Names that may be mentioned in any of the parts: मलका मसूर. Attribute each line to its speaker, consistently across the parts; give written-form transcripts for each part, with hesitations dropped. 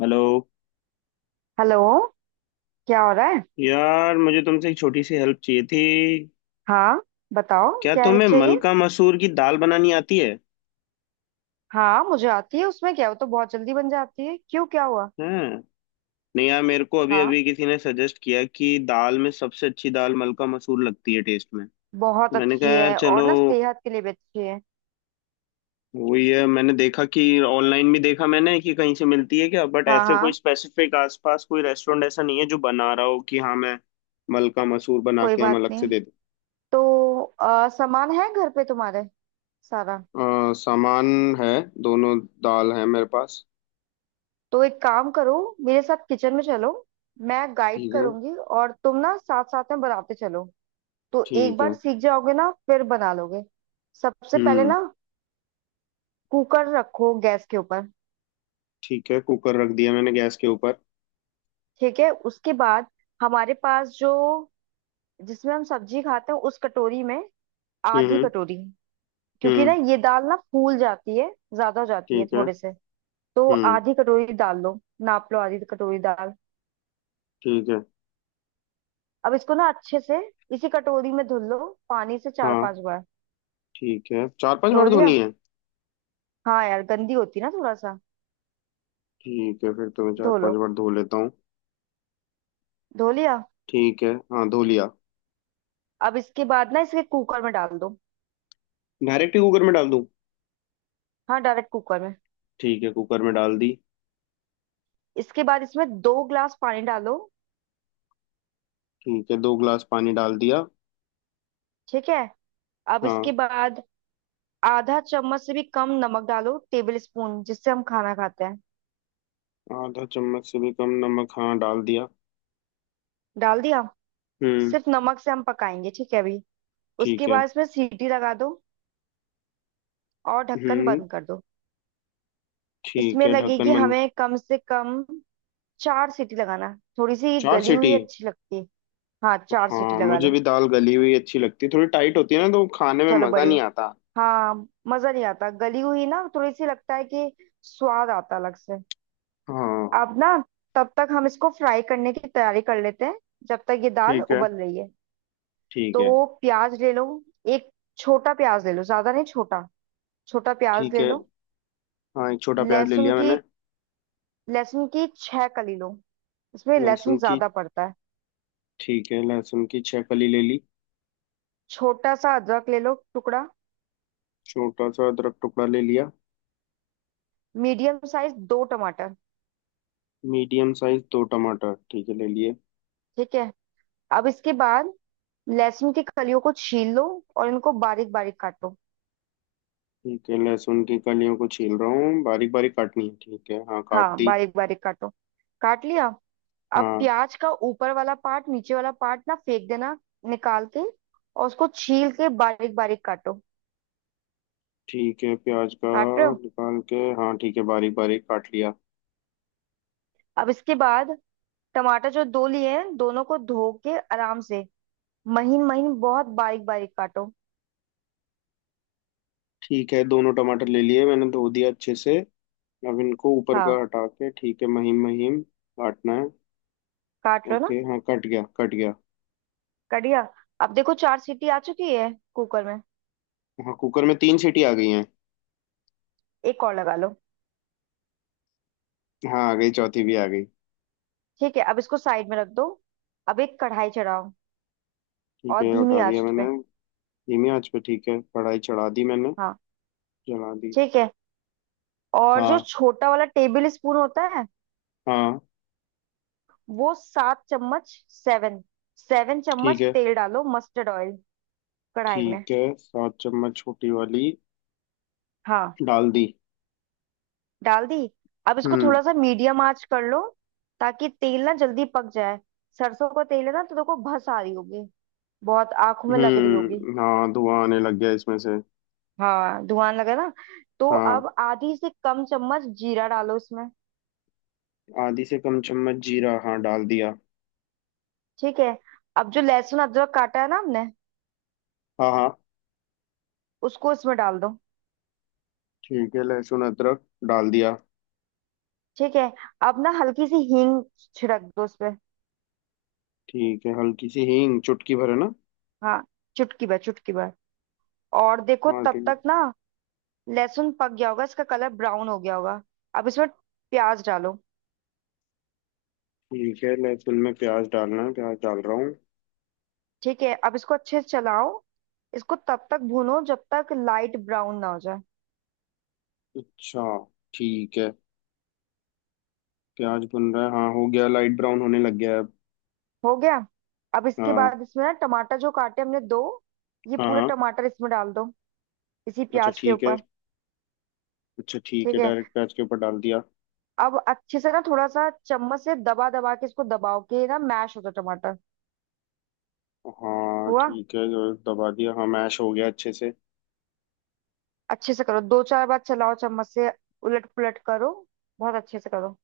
Speaker 1: Hello.
Speaker 2: Hello. क्या हो रहा है?
Speaker 1: यार मुझे तुमसे एक छोटी सी हेल्प चाहिए थी।
Speaker 2: हाँ, बताओ
Speaker 1: क्या
Speaker 2: क्या हेल्प
Speaker 1: तुम्हें
Speaker 2: चाहिए?
Speaker 1: मलका मसूर की दाल बनानी आती है?
Speaker 2: हाँ मुझे आती है, उसमें क्या, वो तो बहुत जल्दी बन जाती है। क्यों, क्या हुआ?
Speaker 1: हैं? नहीं यार, मेरे को अभी
Speaker 2: हाँ,
Speaker 1: अभी किसी ने सजेस्ट किया कि दाल में सबसे अच्छी दाल मलका मसूर लगती है टेस्ट में।
Speaker 2: बहुत
Speaker 1: मैंने कहा
Speaker 2: अच्छी
Speaker 1: यार
Speaker 2: है और
Speaker 1: चलो
Speaker 2: ना सेहत के लिए भी अच्छी है।
Speaker 1: वही है। मैंने देखा कि ऑनलाइन भी देखा मैंने कि कहीं से मिलती है क्या, बट
Speaker 2: हाँ
Speaker 1: ऐसे कोई
Speaker 2: हाँ।
Speaker 1: स्पेसिफिक आसपास कोई रेस्टोरेंट ऐसा नहीं है जो बना रहा हो कि हाँ मैं मलका मसूर बना
Speaker 2: कोई
Speaker 1: के हम
Speaker 2: बात
Speaker 1: अलग से
Speaker 2: नहीं।
Speaker 1: दे
Speaker 2: तो सामान है घर पे तुम्हारे, सारा?
Speaker 1: दूँ। सामान है। दोनों। दाल है मेरे पास।
Speaker 2: तो एक काम करो, मेरे साथ किचन में चलो। मैं गाइड
Speaker 1: ठीक है।
Speaker 2: करूंगी और तुम ना साथ साथ में बनाते चलो। तो एक
Speaker 1: ठीक
Speaker 2: बार
Speaker 1: है।
Speaker 2: सीख जाओगे ना, फिर बना लोगे। सबसे पहले
Speaker 1: हम्म।
Speaker 2: ना कुकर रखो गैस के ऊपर।
Speaker 1: ठीक है, कुकर रख दिया मैंने गैस के ऊपर।
Speaker 2: ठीक है, उसके बाद हमारे पास जो, जिसमें हम सब्जी खाते हैं उस कटोरी में आधी
Speaker 1: हम्म।
Speaker 2: कटोरी, क्योंकि ना
Speaker 1: हम्म।
Speaker 2: ये दाल ना फूल जाती है, ज्यादा हो जाती है
Speaker 1: ठीक है।
Speaker 2: थोड़े से। तो
Speaker 1: हम्म।
Speaker 2: आधी कटोरी डाल लो, नाप लो आधी कटोरी दाल।
Speaker 1: ठीक है।
Speaker 2: अब इसको ना अच्छे से इसी कटोरी में धुल लो, पानी से चार
Speaker 1: हाँ,
Speaker 2: पांच बार।
Speaker 1: ठीक है, चार पांच
Speaker 2: धो
Speaker 1: बार
Speaker 2: लिया?
Speaker 1: धोनी है।
Speaker 2: हाँ यार, गंदी होती ना थोड़ा सा।
Speaker 1: ठीक है, फिर तो मैं चार
Speaker 2: धो
Speaker 1: पांच
Speaker 2: लो।
Speaker 1: बार धो लेता हूँ।
Speaker 2: धो लिया।
Speaker 1: ठीक है, हाँ, धो लिया।
Speaker 2: अब इसके बाद ना इसके कुकर में डाल दो।
Speaker 1: डायरेक्ट ही कुकर में डाल दूँ?
Speaker 2: हाँ डायरेक्ट कुकर में।
Speaker 1: ठीक है, कुकर में डाल दी।
Speaker 2: इसके बाद इसमें 2 ग्लास पानी डालो।
Speaker 1: ठीक है, दो ग्लास पानी डाल दिया।
Speaker 2: ठीक है, अब इसके
Speaker 1: हाँ,
Speaker 2: बाद आधा चम्मच से भी कम नमक डालो, टेबल स्पून जिससे हम खाना खाते हैं।
Speaker 1: आधा चम्मच से भी कम नमक, हाँ, डाल दिया।
Speaker 2: डाल दिया।
Speaker 1: हम्म।
Speaker 2: सिर्फ नमक से हम पकाएंगे, ठीक है अभी। उसके
Speaker 1: ठीक है।
Speaker 2: बाद इसमें सीटी लगा दो और ढक्कन
Speaker 1: हम्म।
Speaker 2: बंद कर दो।
Speaker 1: ठीक
Speaker 2: इसमें
Speaker 1: है, ढक्कन
Speaker 2: लगेगी
Speaker 1: बंद।
Speaker 2: हमें कम से कम चार सीटी लगाना, थोड़ी सी
Speaker 1: चार
Speaker 2: गली हुई
Speaker 1: सीटी।
Speaker 2: अच्छी लगती है। हाँ चार सीटी
Speaker 1: हाँ,
Speaker 2: लगा
Speaker 1: मुझे
Speaker 2: लो।
Speaker 1: भी दाल गली हुई अच्छी लगती है, थोड़ी टाइट होती है ना तो खाने में
Speaker 2: चलो
Speaker 1: मजा
Speaker 2: बढ़िया।
Speaker 1: नहीं आता।
Speaker 2: हाँ मजा नहीं आता गली हुई ना, थोड़ी सी लगता है कि स्वाद आता अलग से।
Speaker 1: हाँ।
Speaker 2: अब ना, तब तक हम इसको फ्राई करने की तैयारी कर लेते हैं जब तक ये दाल
Speaker 1: ठीक है।
Speaker 2: उबल रही है।
Speaker 1: ठीक है।
Speaker 2: तो प्याज ले लो, एक छोटा प्याज ले लो, ज्यादा नहीं छोटा, छोटा प्याज
Speaker 1: ठीक
Speaker 2: ले
Speaker 1: है,
Speaker 2: लो।
Speaker 1: हाँ, एक छोटा प्याज ले
Speaker 2: लहसुन
Speaker 1: लिया
Speaker 2: की,
Speaker 1: मैंने।
Speaker 2: लहसुन की छह कली लो, इसमें लहसुन
Speaker 1: लहसुन की।
Speaker 2: ज्यादा पड़ता है।
Speaker 1: ठीक है, लहसुन की छह कली ले ली।
Speaker 2: छोटा सा अदरक ले लो टुकड़ा।
Speaker 1: छोटा सा अदरक टुकड़ा ले लिया।
Speaker 2: मीडियम साइज दो टमाटर।
Speaker 1: मीडियम साइज दो टमाटर, ठीक है, ले लिए।
Speaker 2: ठीक है, अब इसके बाद लहसुन की कलियों को छील लो और इनको बारीक बारीक काटो।
Speaker 1: ठीक है, लहसुन की कलियों को छील रहा हूँ, बारीक बारीक काटनी है, ठीक है, हाँ, काट
Speaker 2: हाँ
Speaker 1: दी।
Speaker 2: बारीक बारीक काटो। काट लिया। अब
Speaker 1: हाँ।
Speaker 2: प्याज का ऊपर वाला पार्ट, नीचे वाला पार्ट ना फेंक देना, निकाल के, और उसको छील के बारीक बारीक काटो।
Speaker 1: ठीक है, प्याज का
Speaker 2: काट रहे हो?
Speaker 1: निकाल के, हाँ, ठीक है, बारीक बारीक काट लिया।
Speaker 2: अब इसके बाद टमाटर जो दो लिए हैं, दोनों को धो के आराम से महीन महीन बहुत बारीक बारीक काटो।
Speaker 1: ठीक है, दोनों टमाटर ले लिए मैंने, धो दिया अच्छे से। अब इनको ऊपर का
Speaker 2: हाँ
Speaker 1: हटा के, ठीक है, महीन महीन काटना है।
Speaker 2: काट रहे हो ना?
Speaker 1: ओके, हाँ, कट गया, कट गया।
Speaker 2: कट गया? अब देखो चार सीटी आ चुकी है कुकर में।
Speaker 1: हाँ, कुकर में तीन सीटी आ गई हैं।
Speaker 2: एक और लगा लो।
Speaker 1: हाँ, आ गई, चौथी भी आ गई।
Speaker 2: ठीक है, अब इसको साइड में रख दो। अब एक कढ़ाई चढ़ाओ
Speaker 1: ठीक
Speaker 2: और
Speaker 1: है,
Speaker 2: धीमी
Speaker 1: उठा दिया
Speaker 2: आंच
Speaker 1: मैंने।
Speaker 2: पे।
Speaker 1: धीमी आंच पे, ठीक है, कढ़ाई चढ़ा दी मैंने।
Speaker 2: हाँ,
Speaker 1: जला दी।
Speaker 2: ठीक है। और जो
Speaker 1: हाँ।
Speaker 2: छोटा वाला टेबल स्पून होता है,
Speaker 1: हाँ।
Speaker 2: वो 7 चम्मच, 7 सेवन
Speaker 1: ठीक
Speaker 2: चम्मच
Speaker 1: है।
Speaker 2: तेल डालो, मस्टर्ड ऑयल कढ़ाई में।
Speaker 1: ठीक है, सात चम्मच छोटी वाली
Speaker 2: हाँ,
Speaker 1: डाल दी।
Speaker 2: डाल दी। अब इसको
Speaker 1: हम्म।
Speaker 2: थोड़ा सा मीडियम आंच कर लो, ताकि तेल ना जल्दी पक जाए। सरसों का तेल है ना तो देखो भस आ रही होगी, बहुत आंखों में लग रही होगी।
Speaker 1: हम्म, हाँ, धुआं आने लग गया इसमें से।
Speaker 2: हाँ धुआं लगा ना। तो
Speaker 1: हाँ,
Speaker 2: अब आधी से कम चम्मच जीरा डालो इसमें।
Speaker 1: आधी से कम चम्मच जीरा, हाँ, डाल दिया।
Speaker 2: ठीक है, अब जो लहसुन अदरक काटा है ना हमने,
Speaker 1: हाँ हाँ।
Speaker 2: उसको इसमें डाल दो।
Speaker 1: ठीक है, लहसुन अदरक डाल दिया।
Speaker 2: ठीक है, अब ना हल्की सी हींग छिड़क दो उस पे।
Speaker 1: ठीक है, हल्की सी हींग, चुटकी भर है ना?
Speaker 2: हाँ, चुटकी भर चुटकी भर। और देखो
Speaker 1: हाँ
Speaker 2: तब
Speaker 1: ठीक।
Speaker 2: तक ना लहसुन पक गया होगा, इसका कलर ब्राउन हो गया होगा। अब इसमें प्याज डालो।
Speaker 1: ठीक है, लहसुन में प्याज डालना है, प्याज डाल रहा हूँ।
Speaker 2: ठीक है, अब इसको अच्छे से चलाओ, इसको तब तक भूनो जब तक लाइट ब्राउन ना हो जाए।
Speaker 1: अच्छा, ठीक है। प्याज बन रहा है, हाँ, हो गया, लाइट ब्राउन होने लग गया है अब।
Speaker 2: हो गया? अब इसके
Speaker 1: हाँ।
Speaker 2: बाद इसमें ना टमाटर जो काटे हमने दो, ये
Speaker 1: हाँ।
Speaker 2: पूरे
Speaker 1: हाँ,
Speaker 2: टमाटर इसमें डाल दो, इसी
Speaker 1: अच्छा,
Speaker 2: प्याज के
Speaker 1: ठीक है।
Speaker 2: ऊपर।
Speaker 1: अच्छा ठीक
Speaker 2: ठीक
Speaker 1: है,
Speaker 2: है,
Speaker 1: डायरेक्ट प्याज के ऊपर डाल दिया।
Speaker 2: अब अच्छे से ना थोड़ा सा चम्मच से दबा दबा के इसको दबाओ कि ना मैश हो जाए टमाटर।
Speaker 1: हाँ,
Speaker 2: हुआ?
Speaker 1: ठीक है, जो दबा दिया, हाँ, मैश हो गया अच्छे से।
Speaker 2: अच्छे से करो, दो चार बार चलाओ चम्मच से, उलट पुलट करो, बहुत अच्छे से करो।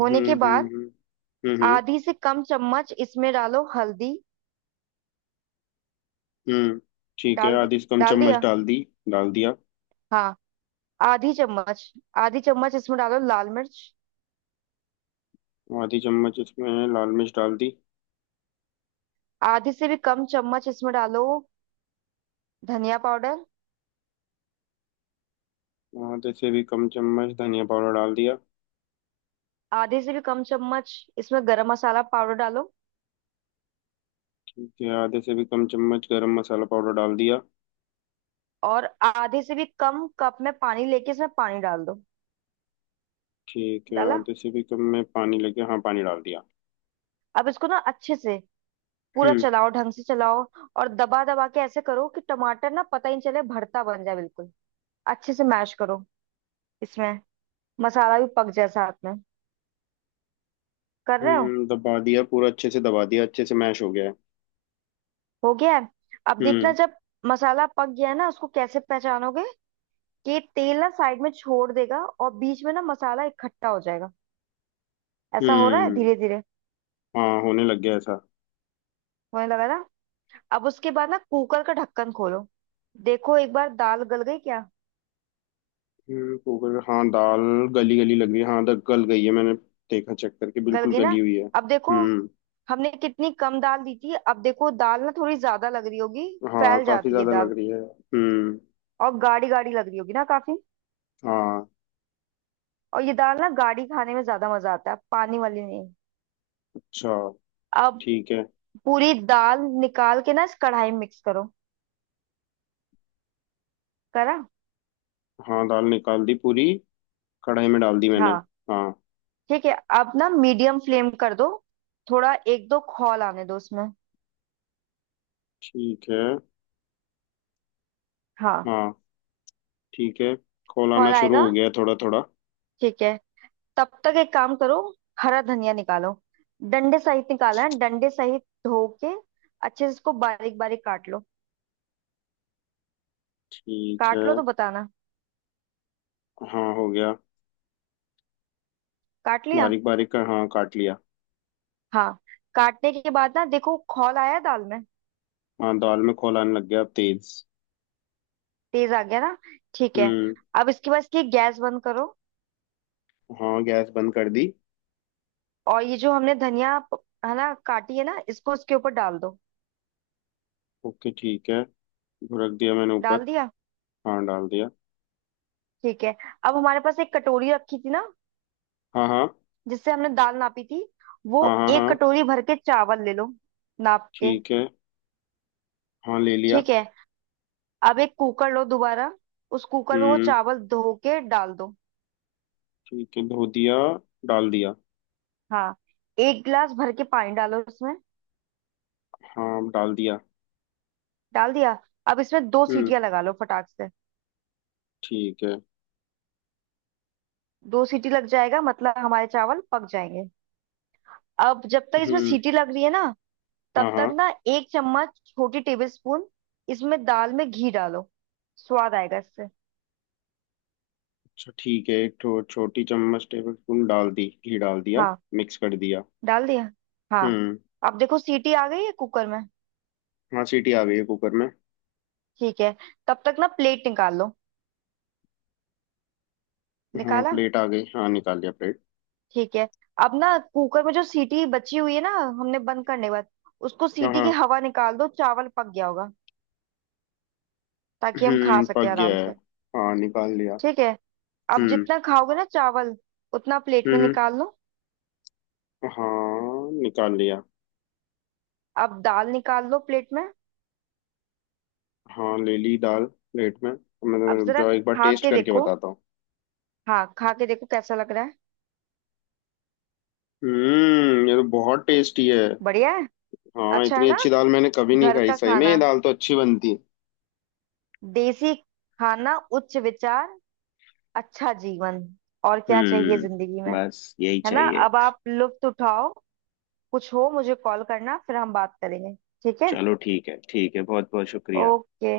Speaker 2: होने के बाद
Speaker 1: हम्म।
Speaker 2: आधी से कम चम्मच इसमें डालो हल्दी।
Speaker 1: हम्म, ठीक है,
Speaker 2: डाल दे-
Speaker 1: आधी से कम
Speaker 2: डाल
Speaker 1: चम्मच
Speaker 2: दिया।
Speaker 1: डाल दी। डाल दिया।
Speaker 2: हाँ आधी चम्मच, आधी चम्मच इसमें डालो लाल मिर्च।
Speaker 1: आधी चम्मच इसमें लाल मिर्च डाल दी।
Speaker 2: आधी से भी कम चम्मच इसमें डालो धनिया पाउडर।
Speaker 1: आधे से भी कम चम्मच धनिया पाउडर डाल दिया।
Speaker 2: आधी से भी कम चम्मच इसमें गरम मसाला पाउडर डालो।
Speaker 1: ठीक है, आधे से भी कम चम्मच गरम मसाला पाउडर डाल दिया।
Speaker 2: और आधे से भी कम कप में पानी लेके इसमें पानी डाल दो।
Speaker 1: ठीक है,
Speaker 2: डाला?
Speaker 1: आधे से भी कम में पानी लग गया, हाँ, पानी डाल दिया।
Speaker 2: अब इसको ना अच्छे से पूरा
Speaker 1: हम्म।
Speaker 2: चलाओ, ढंग से चलाओ, और दबा दबा के ऐसे करो कि टमाटर ना पता ही नहीं चले, भरता बन जाए बिल्कुल। अच्छे से मैश करो, इसमें मसाला भी पक जाए साथ में। कर रहे हो?
Speaker 1: हम्म, दबा दिया पूरा अच्छे से, दबा दिया अच्छे से, मैश हो गया है।
Speaker 2: हो गया है? अब देखना,
Speaker 1: हम्म।
Speaker 2: जब मसाला पक गया है ना उसको कैसे पहचानोगे, कि तेल ना साइड में छोड़ देगा और बीच में ना मसाला इकट्ठा हो जाएगा। ऐसा हो रहा है
Speaker 1: हम्म,
Speaker 2: धीरे धीरे?
Speaker 1: हाँ, होने लग गया ऐसा।
Speaker 2: होने लगा ना? अब उसके बाद ना कुकर का ढक्कन खोलो, देखो एक बार दाल गल गई क्या।
Speaker 1: हम्म, कुकर, हाँ, दाल गली गली लग रही है, हाँ, गल गई है। मैंने देखा, चेक करके
Speaker 2: गल
Speaker 1: बिल्कुल
Speaker 2: गई ना?
Speaker 1: गली हुई है।
Speaker 2: अब देखो,
Speaker 1: हम्म।
Speaker 2: हमने कितनी कम दाल दी थी, अब देखो दाल ना थोड़ी ज्यादा लग रही होगी।
Speaker 1: हाँ,
Speaker 2: फैल
Speaker 1: काफी
Speaker 2: जाती है
Speaker 1: ज्यादा
Speaker 2: दाल,
Speaker 1: लग रही है। हम्म।
Speaker 2: और गाढ़ी गाढ़ी लग रही होगी ना काफी।
Speaker 1: हाँ।
Speaker 2: और ये दाल ना गाढ़ी खाने में ज्यादा मजा आता है, पानी वाली नहीं।
Speaker 1: अच्छा,
Speaker 2: अब
Speaker 1: ठीक है।
Speaker 2: पूरी दाल निकाल के ना इस कढ़ाई में मिक्स करो। करा?
Speaker 1: हाँ, दाल निकाल दी पूरी, कढ़ाई में डाल दी मैंने।
Speaker 2: हाँ,
Speaker 1: हाँ।
Speaker 2: ठीक है, अब ना मीडियम फ्लेम कर दो, थोड़ा एक दो खौल आने दो उसमें।
Speaker 1: ठीक है।
Speaker 2: हाँ,
Speaker 1: हाँ। ठीक है, खोलाना
Speaker 2: खौल
Speaker 1: शुरू
Speaker 2: आएगा।
Speaker 1: हो गया थोड़ा थोड़ा।
Speaker 2: ठीक है, तब तक एक काम करो, हरा धनिया निकालो, डंडे सहित निकालना है, डंडे सहित धो के अच्छे से इसको बारीक बारीक काट लो।
Speaker 1: ठीक है।
Speaker 2: काट लो तो बताना।
Speaker 1: हाँ, हो गया।
Speaker 2: काट लिया?
Speaker 1: बारीक बारीक का, हाँ, काट लिया।
Speaker 2: हाँ, काटने के बाद ना देखो खौल आया दाल में।
Speaker 1: हाँ, दाल में खोल आने लग गया अब तेज।
Speaker 2: तेज आ गया ना? ठीक है,
Speaker 1: हम्म।
Speaker 2: अब इसके बाद इसकी गैस बंद करो।
Speaker 1: हाँ, गैस बंद कर दी।
Speaker 2: और ये जो हमने धनिया है ना काटी है ना, इसको इसके ऊपर डाल दो।
Speaker 1: ओके, ठीक है, रख दिया मैंने ऊपर।
Speaker 2: डाल दिया?
Speaker 1: हाँ, डाल दिया।
Speaker 2: ठीक है, अब हमारे पास एक कटोरी रखी थी ना
Speaker 1: हाँ हाँ।
Speaker 2: जिससे हमने दाल नापी थी, वो
Speaker 1: हाँ। हाँ।
Speaker 2: एक
Speaker 1: हाँ,
Speaker 2: कटोरी भर के चावल ले लो, नाप के।
Speaker 1: ठीक है। हाँ, ले लिया।
Speaker 2: ठीक है, अब एक कुकर लो दोबारा, उस कुकर में वो
Speaker 1: हम्म।
Speaker 2: चावल धो के डाल दो।
Speaker 1: ठीक है, धो दिया, डाल दिया।
Speaker 2: हाँ, 1 गिलास भर के पानी डालो उसमें।
Speaker 1: हाँ, डाल दिया।
Speaker 2: डाल दिया? अब इसमें दो
Speaker 1: हम्म।
Speaker 2: सीटियां लगा लो फटाक से।
Speaker 1: ठीक है।
Speaker 2: दो सीटी लग जाएगा मतलब हमारे चावल पक जाएंगे। अब जब तक इसमें
Speaker 1: हम्म।
Speaker 2: सीटी लग रही है ना,
Speaker 1: हाँ
Speaker 2: तब तक
Speaker 1: हाँ।
Speaker 2: ना 1 चम्मच छोटी टेबल स्पून, इसमें दाल में घी डालो, स्वाद आएगा इससे।
Speaker 1: अच्छा, ठीक है, एक ठो छोटी चम्मच टेबल स्पून डाल दी, घी डाल दिया,
Speaker 2: हाँ,
Speaker 1: मिक्स कर दिया।
Speaker 2: डाल दिया। हाँ।
Speaker 1: हम्म।
Speaker 2: अब देखो सीटी आ गई है कुकर में।
Speaker 1: हाँ, सीटी आ गई है कुकर में।
Speaker 2: ठीक है, तब तक ना प्लेट निकाल लो।
Speaker 1: हाँ,
Speaker 2: निकाला?
Speaker 1: प्लेट आ गई, हाँ, निकाल लिया प्लेट।
Speaker 2: ठीक है, अब ना कुकर में जो सीटी बची हुई है ना हमने बंद करने के बाद, उसको
Speaker 1: हाँ
Speaker 2: सीटी की
Speaker 1: हाँ।
Speaker 2: हवा निकाल दो, चावल पक गया होगा, ताकि हम खा
Speaker 1: हम्म,
Speaker 2: सके
Speaker 1: पक गया
Speaker 2: आराम
Speaker 1: है,
Speaker 2: से।
Speaker 1: हाँ, निकाल लिया।
Speaker 2: ठीक है, अब
Speaker 1: हम्म
Speaker 2: जितना खाओगे ना चावल उतना प्लेट
Speaker 1: हम्म
Speaker 2: में
Speaker 1: हम्म।
Speaker 2: निकाल लो।
Speaker 1: हाँ, निकाल लिया।
Speaker 2: अब दाल निकाल लो प्लेट में।
Speaker 1: हाँ, ले ली दाल प्लेट में। मैं तो,
Speaker 2: अब
Speaker 1: रुक
Speaker 2: जरा
Speaker 1: जाओ, एक बार
Speaker 2: खा
Speaker 1: टेस्ट
Speaker 2: के
Speaker 1: करके
Speaker 2: देखो।
Speaker 1: बताता हूँ।
Speaker 2: हाँ खा के देखो कैसा लग रहा है।
Speaker 1: हम्म, ये तो बहुत टेस्टी है।
Speaker 2: बढ़िया है?
Speaker 1: हाँ,
Speaker 2: अच्छा है
Speaker 1: इतनी
Speaker 2: ना,
Speaker 1: अच्छी दाल मैंने कभी नहीं
Speaker 2: घर
Speaker 1: खाई,
Speaker 2: का
Speaker 1: सही में ये
Speaker 2: खाना,
Speaker 1: दाल तो अच्छी बनती है।
Speaker 2: देसी खाना, उच्च विचार, अच्छा जीवन, और क्या चाहिए
Speaker 1: हम्म,
Speaker 2: जिंदगी में?
Speaker 1: बस यही
Speaker 2: है ना?
Speaker 1: चाहिए।
Speaker 2: अब आप लुत्फ उठाओ। कुछ हो मुझे कॉल करना, फिर हम बात करेंगे। ठीक है।
Speaker 1: चलो ठीक है, ठीक है, बहुत बहुत शुक्रिया।
Speaker 2: ओके।